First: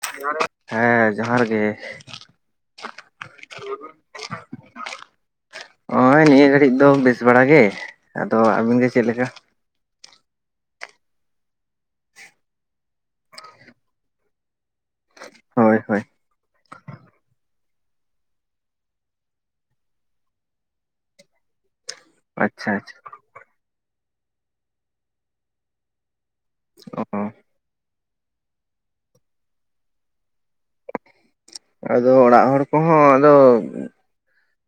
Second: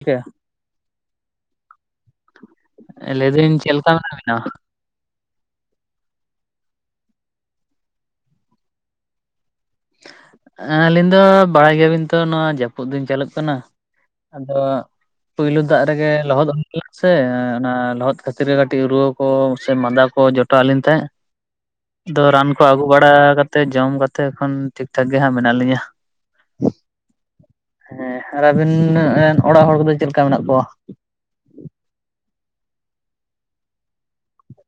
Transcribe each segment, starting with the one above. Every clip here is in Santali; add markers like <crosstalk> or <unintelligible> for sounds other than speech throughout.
ᱪᱤᱠᱟᱹᱭᱟ? ᱦᱮᱸ ᱡᱚᱦᱟᱨ ᱜᱮ᱾ ᱞᱟᱹᱭᱫᱟᱹᱧ ᱪᱮᱫ ᱞᱮᱠᱟ ᱢᱮᱱᱟᱜ ᱵᱤᱱᱟ? ᱚᱸᱜᱼᱚᱭ ᱱᱤᱭᱟᱹ ᱜᱷᱟᱹᱲᱤᱡ ᱫᱚ ᱵᱮᱥ ᱵᱟᱲᱟ ᱜᱮ ᱟᱫᱚ ᱟᱵᱤᱱ ᱜᱮ ᱪᱮᱫ ᱞᱮᱠᱟ? ᱟᱹᱞᱤᱧ ᱫᱚ ᱵᱟᱲᱟᱭ ᱜᱮᱭᱟᱵᱤᱱ ᱛᱚ ᱱᱚᱣᱟ ᱡᱟᱹᱯᱩᱫ ᱫᱤᱱ ᱪᱟᱹᱞᱩᱜ ᱠᱟᱱᱟ ᱟᱫᱚ ᱯᱩᱭᱞᱩ ᱦᱳᱭ ᱫᱟᱜ ᱦᱳᱭ ᱨᱮᱜᱮ ᱞᱚᱦᱚᱫ ᱦᱩᱭᱱᱟ ᱥᱮ ᱚᱱᱟ ᱞᱚᱦᱚᱫ ᱠᱷᱟᱹᱛᱤᱨ ᱜᱮ ᱠᱟᱹᱴᱤᱡ ᱨᱩᱣᱟᱹ ᱠᱚ ᱥᱮ ᱢᱟᱸᱫᱟ ᱠᱚ ᱡᱚᱴᱟᱣ ᱞᱮᱱ ᱛᱟᱦᱮᱸᱫ ᱟᱫᱚ ᱨᱟᱱ ᱠᱚ ᱟᱪᱪᱷᱟ ᱟᱹᱜᱩ ᱟᱪᱪᱷᱟ ᱵᱟᱲᱟ ᱠᱟᱛᱮ ᱡᱚᱢ ᱠᱟᱛᱮ ᱮᱠᱷᱚᱱ ᱴᱷᱤᱠ ᱴᱷᱟᱠ ᱜᱮ ᱦᱟᱸᱜ ᱢᱮᱱᱟᱜ ᱞᱤᱧᱟ᱾ ᱚ᱾ ᱦᱮᱸ ᱟᱨ ᱟᱹᱵᱤᱱ ᱨᱮᱱ ᱚᱲᱟᱜ ᱦᱚᱲ ᱠᱚᱫᱚ ᱪᱮᱫ ᱞᱮᱠᱟ ᱢᱮᱱᱟᱜ ᱠᱚᱣᱟ? ᱟᱫᱚ ᱚᱲᱟᱜ ᱦᱚᱲ ᱠᱚᱦᱚᱸ ᱟᱫᱚ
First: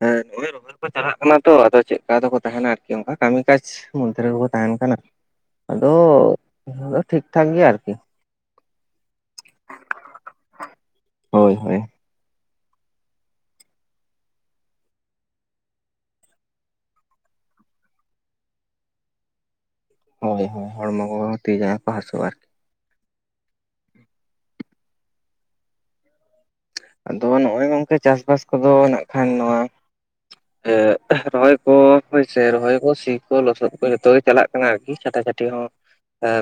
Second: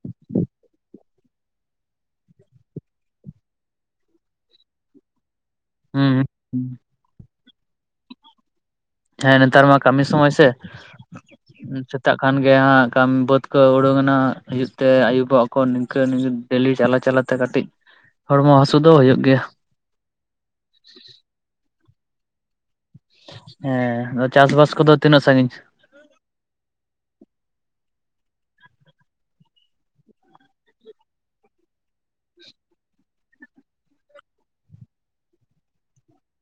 ᱦᱮᱸ ᱚᱭ ᱨᱚᱦᱚᱭ ᱠᱚ ᱪᱟᱞᱟᱜ ᱠᱟᱱᱟ ᱛᱚ ᱟᱫᱚ ᱪᱮᱫᱠᱟ ᱫᱚᱠᱚ ᱛᱟᱦᱮᱸᱱᱟ ᱟᱨᱠᱤ ᱚᱱᱠᱟ ᱠᱟᱹᱢᱤ ᱠᱟᱡ ᱢᱚᱫᱫᱷᱮ ᱨᱮᱜᱮ ᱠᱚ ᱛᱟᱦᱮᱸᱱ ᱠᱟᱱᱟ᱾ ᱟᱫᱚ ᱦᱩᱸ ᱟᱫᱚ ᱴᱷᱤᱠ ᱴᱷᱟᱠ ᱜᱮ ᱟᱨᱠᱤ᱾ ᱦᱮᱸ ᱱᱮᱛᱟᱨ ᱢᱟ ᱠᱟᱹᱢᱤ ᱥᱚᱢᱚᱭ ᱥᱮ ᱦᱳᱭ ᱦᱳᱭ ᱥᱮᱛᱟᱜ ᱠᱷᱟᱱ ᱜᱮ ᱦᱟᱸᱜ ᱠᱟᱹᱢᱤ ᱵᱟᱹᱫᱽ ᱠᱚ ᱩᱰᱩᱠᱮᱱᱟ ᱦᱤᱡᱩᱜ ᱛᱮ ᱟᱭᱩᱵᱚᱜᱼᱟ ᱠᱚ ᱱᱤᱝᱠᱟᱹ <inaudible> ᱰᱮᱞᱤ ᱪᱟᱞᱟ ᱪᱟᱞᱟ ᱛᱮ ᱠᱟᱹᱴᱤᱡ ᱦᱚᱲᱢᱚ ᱦᱟᱥᱩ ᱫᱚ ᱦᱩᱭᱩᱜ ᱜᱮᱭᱟ᱾ ᱦᱚᱭ ᱦᱚᱭ, ᱦᱚᱲᱢᱚ ᱠᱚ ᱛᱤ ᱡᱟᱜᱟᱹ ᱠᱚ ᱦᱟᱹᱥᱩ ᱟᱨᱠᱤ ᱾ ᱦᱮᱸ ᱟᱫᱚ ᱪᱟᱥᱵᱟᱥ ᱠᱚᱫᱚ ᱛᱤᱱᱟᱹᱜ ᱥᱟᱺᱜᱤᱧ? ᱟᱫᱚ ᱱᱚᱜᱼᱚᱭ ᱜᱚᱝᱠᱮ ᱪᱟᱥᱵᱟᱥ ᱠᱚᱫᱚ ᱱᱟᱜ ᱠᱷᱟᱱ ᱱᱚᱣᱟᱼᱼ ᱨᱚᱦᱚᱭ ᱠᱚ ᱦᱳᱭ ᱥᱮ ᱨᱚᱦᱚᱭ ᱠᱚ ᱥᱤ ᱠᱚ ᱞᱚᱥᱚᱫ ᱠᱚ ᱡᱚᱛᱚ ᱜᱮ ᱪᱟᱞᱟᱜᱼᱼ ᱠᱟᱱᱟ, ᱟᱨᱠᱤ ᱪᱷᱟᱴᱟ ᱪᱷᱟᱹᱴᱤ ᱦᱚᱸ